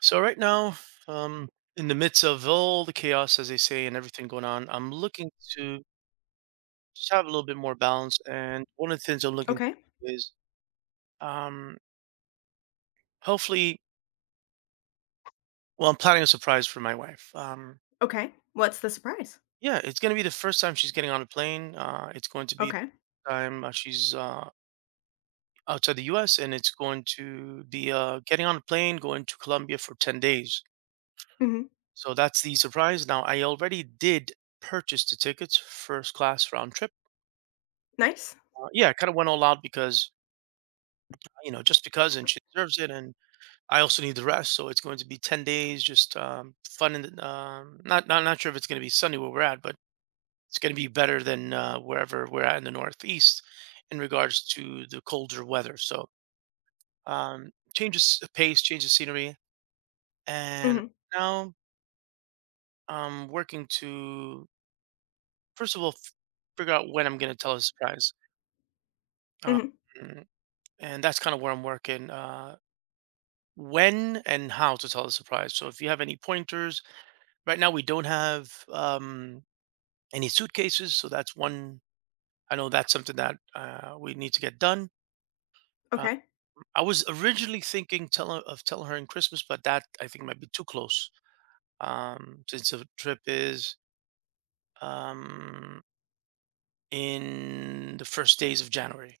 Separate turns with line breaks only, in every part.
So right now, um, in the midst of all the chaos, as they say, and everything going on, I'm looking to just have a little bit more balance. And one of the things I'm looking
Okay.
to is, um, hopefully, well, I'm planning a surprise for my wife.
Okay. What's the surprise?
Yeah, it's going to be the first time she's getting on a plane. It's going to be
Okay.
the time she's outside the U.S. and it's going to be getting on a plane, going to Colombia for 10 days.
Mhm.
So that's the surprise. Now, I already did purchase the tickets, first class round trip.
Nice.
Yeah, I kinda went all out because, you know, just because, and she deserves it, and I also need the rest, so it's going to be 10 days, just, fun and, not sure if it's gonna be sunny where we're at, but it's gonna be better than, wherever we're at in the Northeast in regards to the colder weather, so, change of pace, change of scenery, and
Mhm.
now I'm working to, first of all, f figure out when I'm gonna tell a surprise, um,
Mhm.
and that's kinda where I'm working, when and how to tell the surprise. So if you have any pointers, right now we don't have any suitcases, so that's one. I know that's something that we need to get done. Um,
Okay.
I was originally thinking tell her, of telling her in Christmas, but that I think might be too close, since the trip is, um, in the first days of January.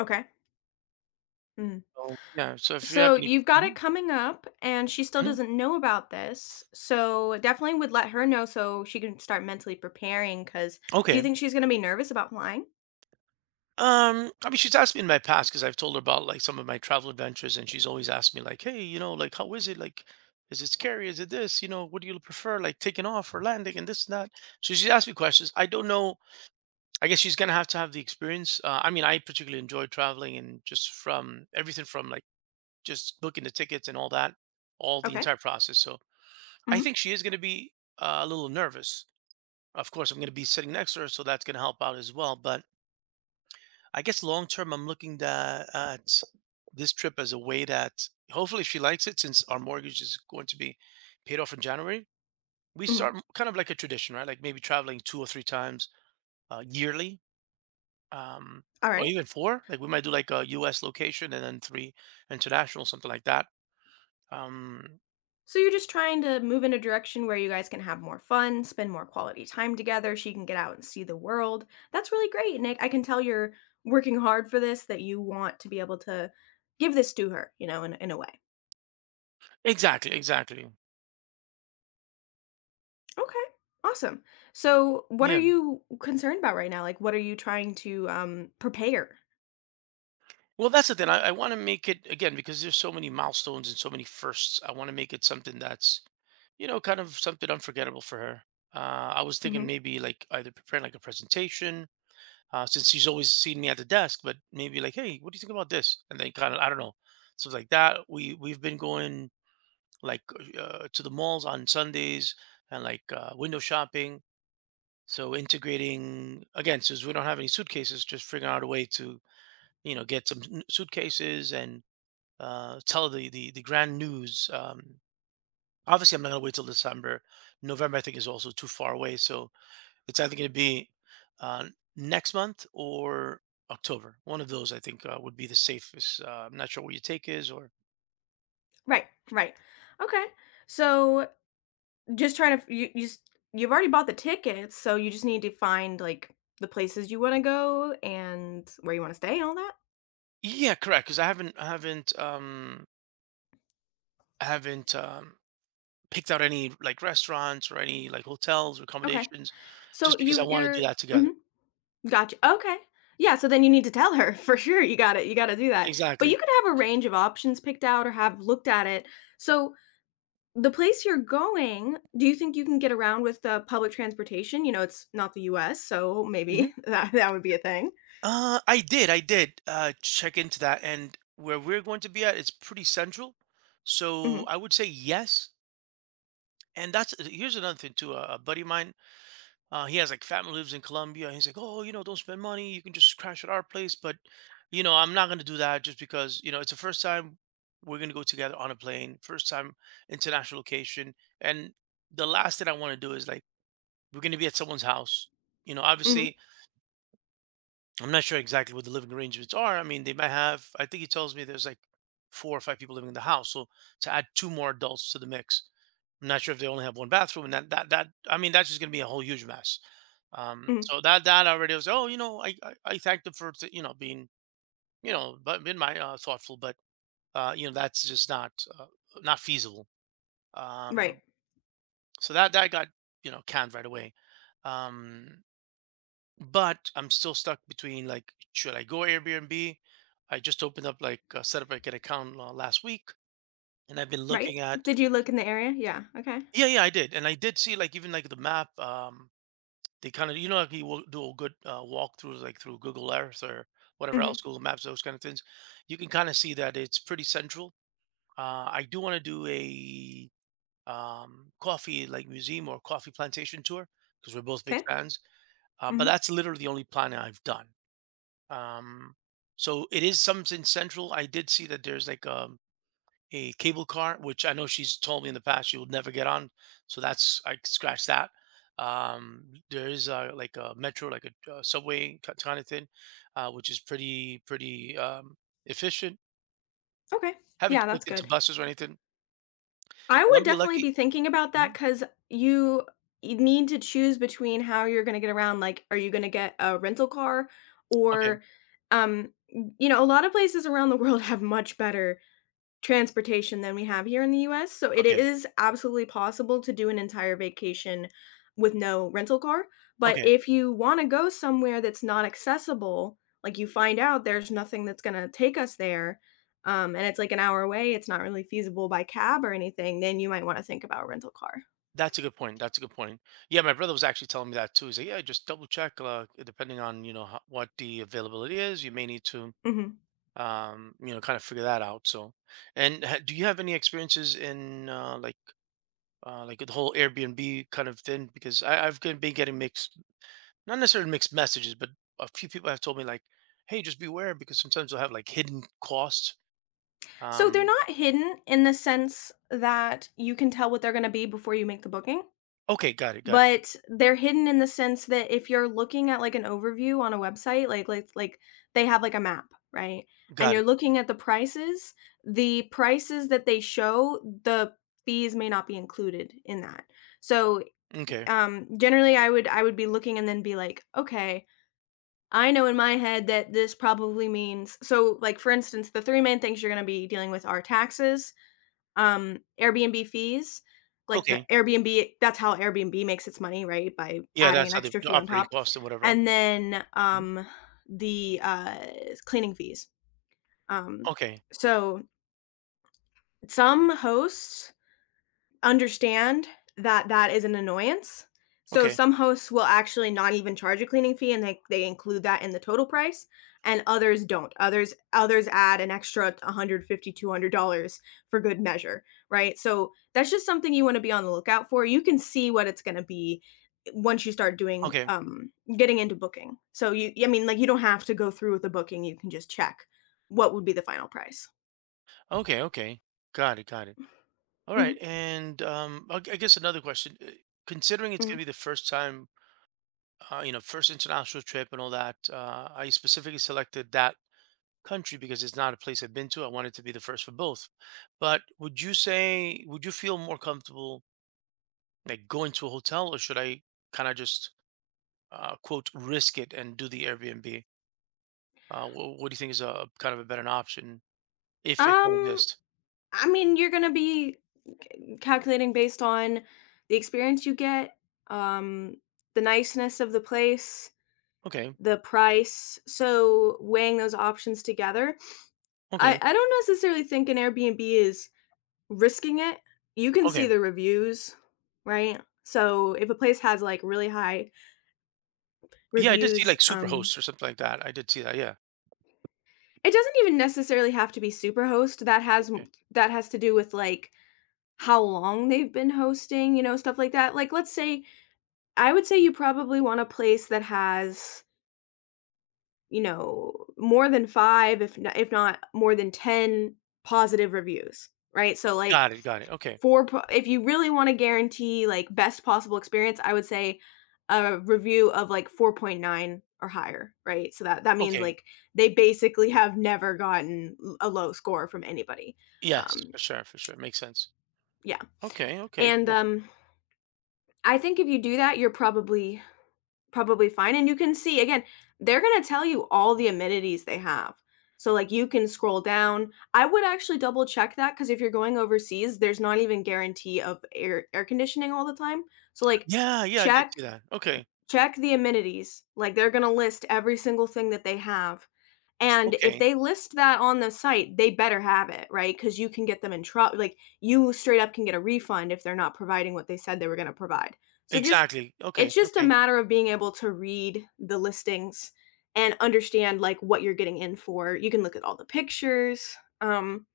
Okay. Mm.
So yeah, so if you have
So
any.
you've got it
Mhm.
coming up and she still
Mhm.
doesn't know about this. So definitely would let her know so she can start mentally preparing cuz do you
Okay.
think she's going to be nervous about flying?
I mean, she's asked me in my past because I've told her about like some of my travel adventures, and she's always asked me like, "Hey, you know, like how is it? Like, is it scary? Is it this? You know, what do you prefer? Like taking off or landing and this and that." So she's asked me questions. I don't know. I guess she's gonna have to have the experience. I mean, I particularly enjoy traveling and just from everything from like just booking the tickets and all that, all the
Okay.
entire process. So I
Mhm.
think she is gonna be a little nervous. Of course, I'm gonna be sitting next to her, so that's gonna help out as well. But I guess long term, I'm looking tha at this trip as a way that hopefully she likes it since our mortgage is going to be paid off in January. We
Mhm.
start kind of like a tradition, right? Like maybe traveling two or three times yearly, um,
All
or
right.
even four. Like we might do like a U.S. location and then three international, something like that. Um,
So you're just trying to move in a direction where you guys can have more fun, spend more quality time together. She can get out and see the world. That's really great, Nick. I can tell you're working hard for this, that you want to be able to give this to her, you know, in a way.
exactly, exactly.
Okay, awesome. So what are
Yeah.
you concerned about right now? Like, what are you trying to prepare?
Well, that's the thing. I want to make it again because there's so many milestones and so many firsts. I want to make it something that's, you know, kind of something unforgettable for her. I was thinking
Hmm.
maybe like either preparing like a presentation, since she's always seen me at the desk, but maybe like, hey, what do you think about this? And then kind of, I don't know, something like that. We've been going like to the malls on Sundays and like window shopping. So integrating again, since we don't have any suitcases, just figuring out a way to, you know, get some suitcases and tell the grand news. Obviously, I'm not going to wait till December. November, I think, is also too far away. So it's either going to be uh, next month or October. One of those, I think, would be the safest. I'm not sure what your take is, or.
Right, right. Okay. So, just trying to f you you s you've already bought the tickets, so you just need to find, like, the places you wanna go and where you wanna stay and all that?
Yeah, correct. Because I haven't picked out any like restaurants or any like hotels or
Okay.
accommodations,
So
just because I
you
want to do
you're
that together.
mhm, gotcha. Okay. Yeah, so then you need to tell her for sure, you got it. You gotta do that. But you
Exactly.
could have a range of options picked out or have looked at it. So the place you're going, do you think you can get around with the public transportation? You know, it's not the US, so maybe
Mm-hmm.
that would be a thing.
I did check into that, and where we're going to be at, it's pretty central, so
Mhm,
I would say yes, and that's here's another thing too, a buddy of mine, he has, like, family lives in Colombia, he's like, "Oh, you know, don't spend money, you can just crash at our place," but, you know, I'm not gonna do that just because, you know, it's the first time we're gonna go together on a plane, first time international location, and the last thing I wanna do is, like, we're gonna be at someone's house, you know,
mhm,
obviously I'm not sure exactly what the living arrangements are. I mean, they might have. I think he tells me there's like four or five people living in the house. So to add two more adults to the mix, I'm not sure if they only have one bathroom. And that I mean, that's just gonna be a whole huge mess.
mhm.
So that already was. Oh, you know, I thanked them for, you know, being, you know, but been my thoughtful, but you know that's just not uh, not feasible.
Right,
Um, so that got, you know, canned right away. Um, but I'm still stuck between like, should I go Airbnb? I just opened up like set up like an account last week, and I've been
right?
looking at.
Did you look in the area? Yeah, okay.
Yeah, yeah, I did, and I did see like even like the map. They kind of, you know, like you will do a good walkthrough like through Google Earth or whatever
Mhm.
else, Google Maps, those kind of things. You can kind of see that it's pretty central. I do want to do a coffee like museum or coffee plantation tour because we're both big
'Kay.
fans. But
Mhm.
that's literally the only planning I've done. Um, so it is something central. I did see that there's like a cable car, which I know she's told me in the past she would never get on. So that's I scratch that. Um, there is like a metro, like a, subway kind of thing, which is pretty efficient.
Okay.
Haven't
Yeah, that's
looked into
good.
buses or anything.
I would
Columbia
definitely
Lucky.
be thinking about that
Mhm.
'cause you you need to choose between how you're gonna get around, like, are you gonna get a rental car
Okay,
or, um, you know, a lot of places around the world have much better transportation than we have here in the US, so it
okay,
is absolutely possible to do an entire vacation with no rental car, but
okay.
if you wanna go somewhere that's not accessible, like, you find out there's nothing that's gonna take us there, and it's, like, an hour away, it's not really feasible by cab or anything, then you might wanna think about a rental car.
That's a good point. That's a good point. Yeah, my brother was actually telling me that too. He's like, yeah, just double check. Depending on, you know, how, what the availability is, you may need to
Mhm.
you know kind of figure that out, so, and do you have any experiences in like the whole Airbnb kind of thing, because I've been getting mixed, not necessarily mixed messages, but a few people have told me like, hey, just beware because sometimes they'll have like hidden costs.
So they're
um
not hidden in the sense that you can tell what they're going to be before you make the booking,
okay, got it, got it.
but they're hidden in the sense that if you're looking at like an overview on a website, like they have like a map, right? And
Got
you're
it.
looking at the prices that they show, the fees may not be included in that. So
Okay,
generally I would be looking and then be like, okay, I know in my head that this probably means so like for instance, the three main things you're going to be dealing with are taxes, Airbnb fees, like the
okay,
Airbnb, that's how Airbnb makes its money, right? By
yeah,
adding an
that's how they,
extra
the
fee on
operating
top.
costs and whatever else.
And then,
Mhm.
the cleaning fees. Um,
Okay,
so some hosts understand that that is an annoyance. So
okay,
some hosts will actually not even charge a cleaning fee and they include that in the total price and others don't. Others add an extra 150 $200 for good measure, right? So that's just something you want to be on the lookout for. You can see what it's going to be once you start doing
okay,
getting into booking. So you, I mean, like you don't have to go through with the booking, you can just check what would be the final price.
okay, okay, got it, got it. All right.
Mhm,
And I guess another question, considering it's
mhm.
going to be the first time, you know, first international trip and all that. I specifically selected that country because it's not a place I've been to. I wanted to be the first for both. But would you say, would you feel more comfortable like going to a hotel, or should I kind of just quote risk it and do the Airbnb? What do you think is a kind of a better option if one
Um
exists?
I mean, you're gonna be calculating based on the experience you get, um, the niceness of the place,
Okay,
the price. So weighing those options together, I
okay,
I don't necessarily think an Airbnb is risking it. You can see
okay.
the reviews, right? So if a place has like really high
Yeah, I did see
reviews,
like Superhost or something like that. I did see that. Yeah.
it doesn't even necessarily have to be Superhost. That has
Okay.
that has to do with like how long they've been hosting, you know, stuff like that. Like let's say I would say you probably want a place that has, you know, more than 5, if not more than 10 positive reviews, right? So, like,
Got it. Got it. Okay.
4 po if you really wanna guarantee, like, best possible experience, I would say a review of, like, 4.9 or higher, right? So that that means,
Okay.
like, they basically have never gotten l a low score from anybody.
Yes,
Um,
for sure. For sure. Makes sense.
yeah,
Okay. Okay.
and,
Cool.
I think if you do that, you're probably probably fine, and you can see again, they're gonna tell you all the amenities they have. So, like, you can scroll down. I would actually double check that because if you're going overseas, there's not even guarantee of air conditioning all the time. So, like,
Yeah, yeah, I did
check
see that. Okay.
check the amenities, like, they're gonna list every single thing that they have. And if
Okay.
they list that on the site, they better have it, right? Because you can get them in trouble. Like you straight up can get a refund if they're not providing what they said they were going to provide. So just
Exactly. Okay.
it's just a
Okay.
matter of being able to read the listings and understand like what you're getting in for. You can look at all the pictures. Um,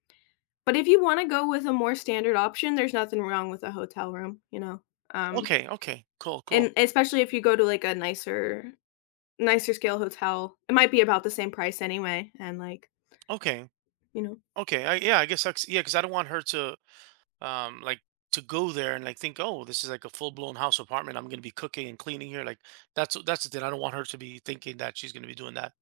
but if you want to go with a more standard option, there's nothing wrong with a hotel room, you know. Um,
Okay. Okay. Cool. Cool.
and especially if you go to like a nicer scale hotel, it might be about the same price anyway and like,
Okay.
you know,
Okay. Yeah, I guess that's, yeah, because I don't want her to like to go there and like think, oh, this is like a full blown house apartment. I'm gonna be cooking and cleaning here. Like that's the thing. I don't want her to be thinking that she's gonna be doing that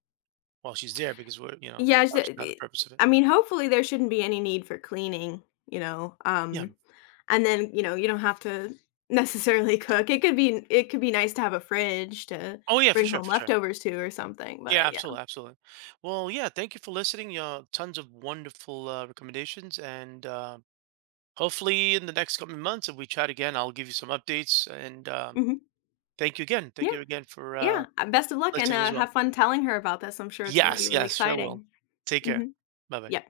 while she's there because we're, you know,
yeah,
that's
sh
obviously not the purpose of it.
I mean, hopefully, there shouldn't be any need for cleaning, you know,
Yeah.
and then, you know, you don't have to necessarily cook. It could be nice to have a fridge to
Oh yeah, for
bring
sure,
home
for sure.
leftovers to or something,
Yeah,
but yeah.
absolutely, absolutely. Well, yeah, thank you for listening. Tons of wonderful recommendations and. Hopefully in the next coming months, if we chat again, I'll give you some updates. And
Mhm.
thank you again. Thank
Yeah,
you again for
yeah. Best of luck and,
listening as well.
have fun telling her about this. I'm sure it's gonna be
Yes,
really
yes, sure will.
exciting.
Take care.
Mhm.
Bye bye.
Yeah.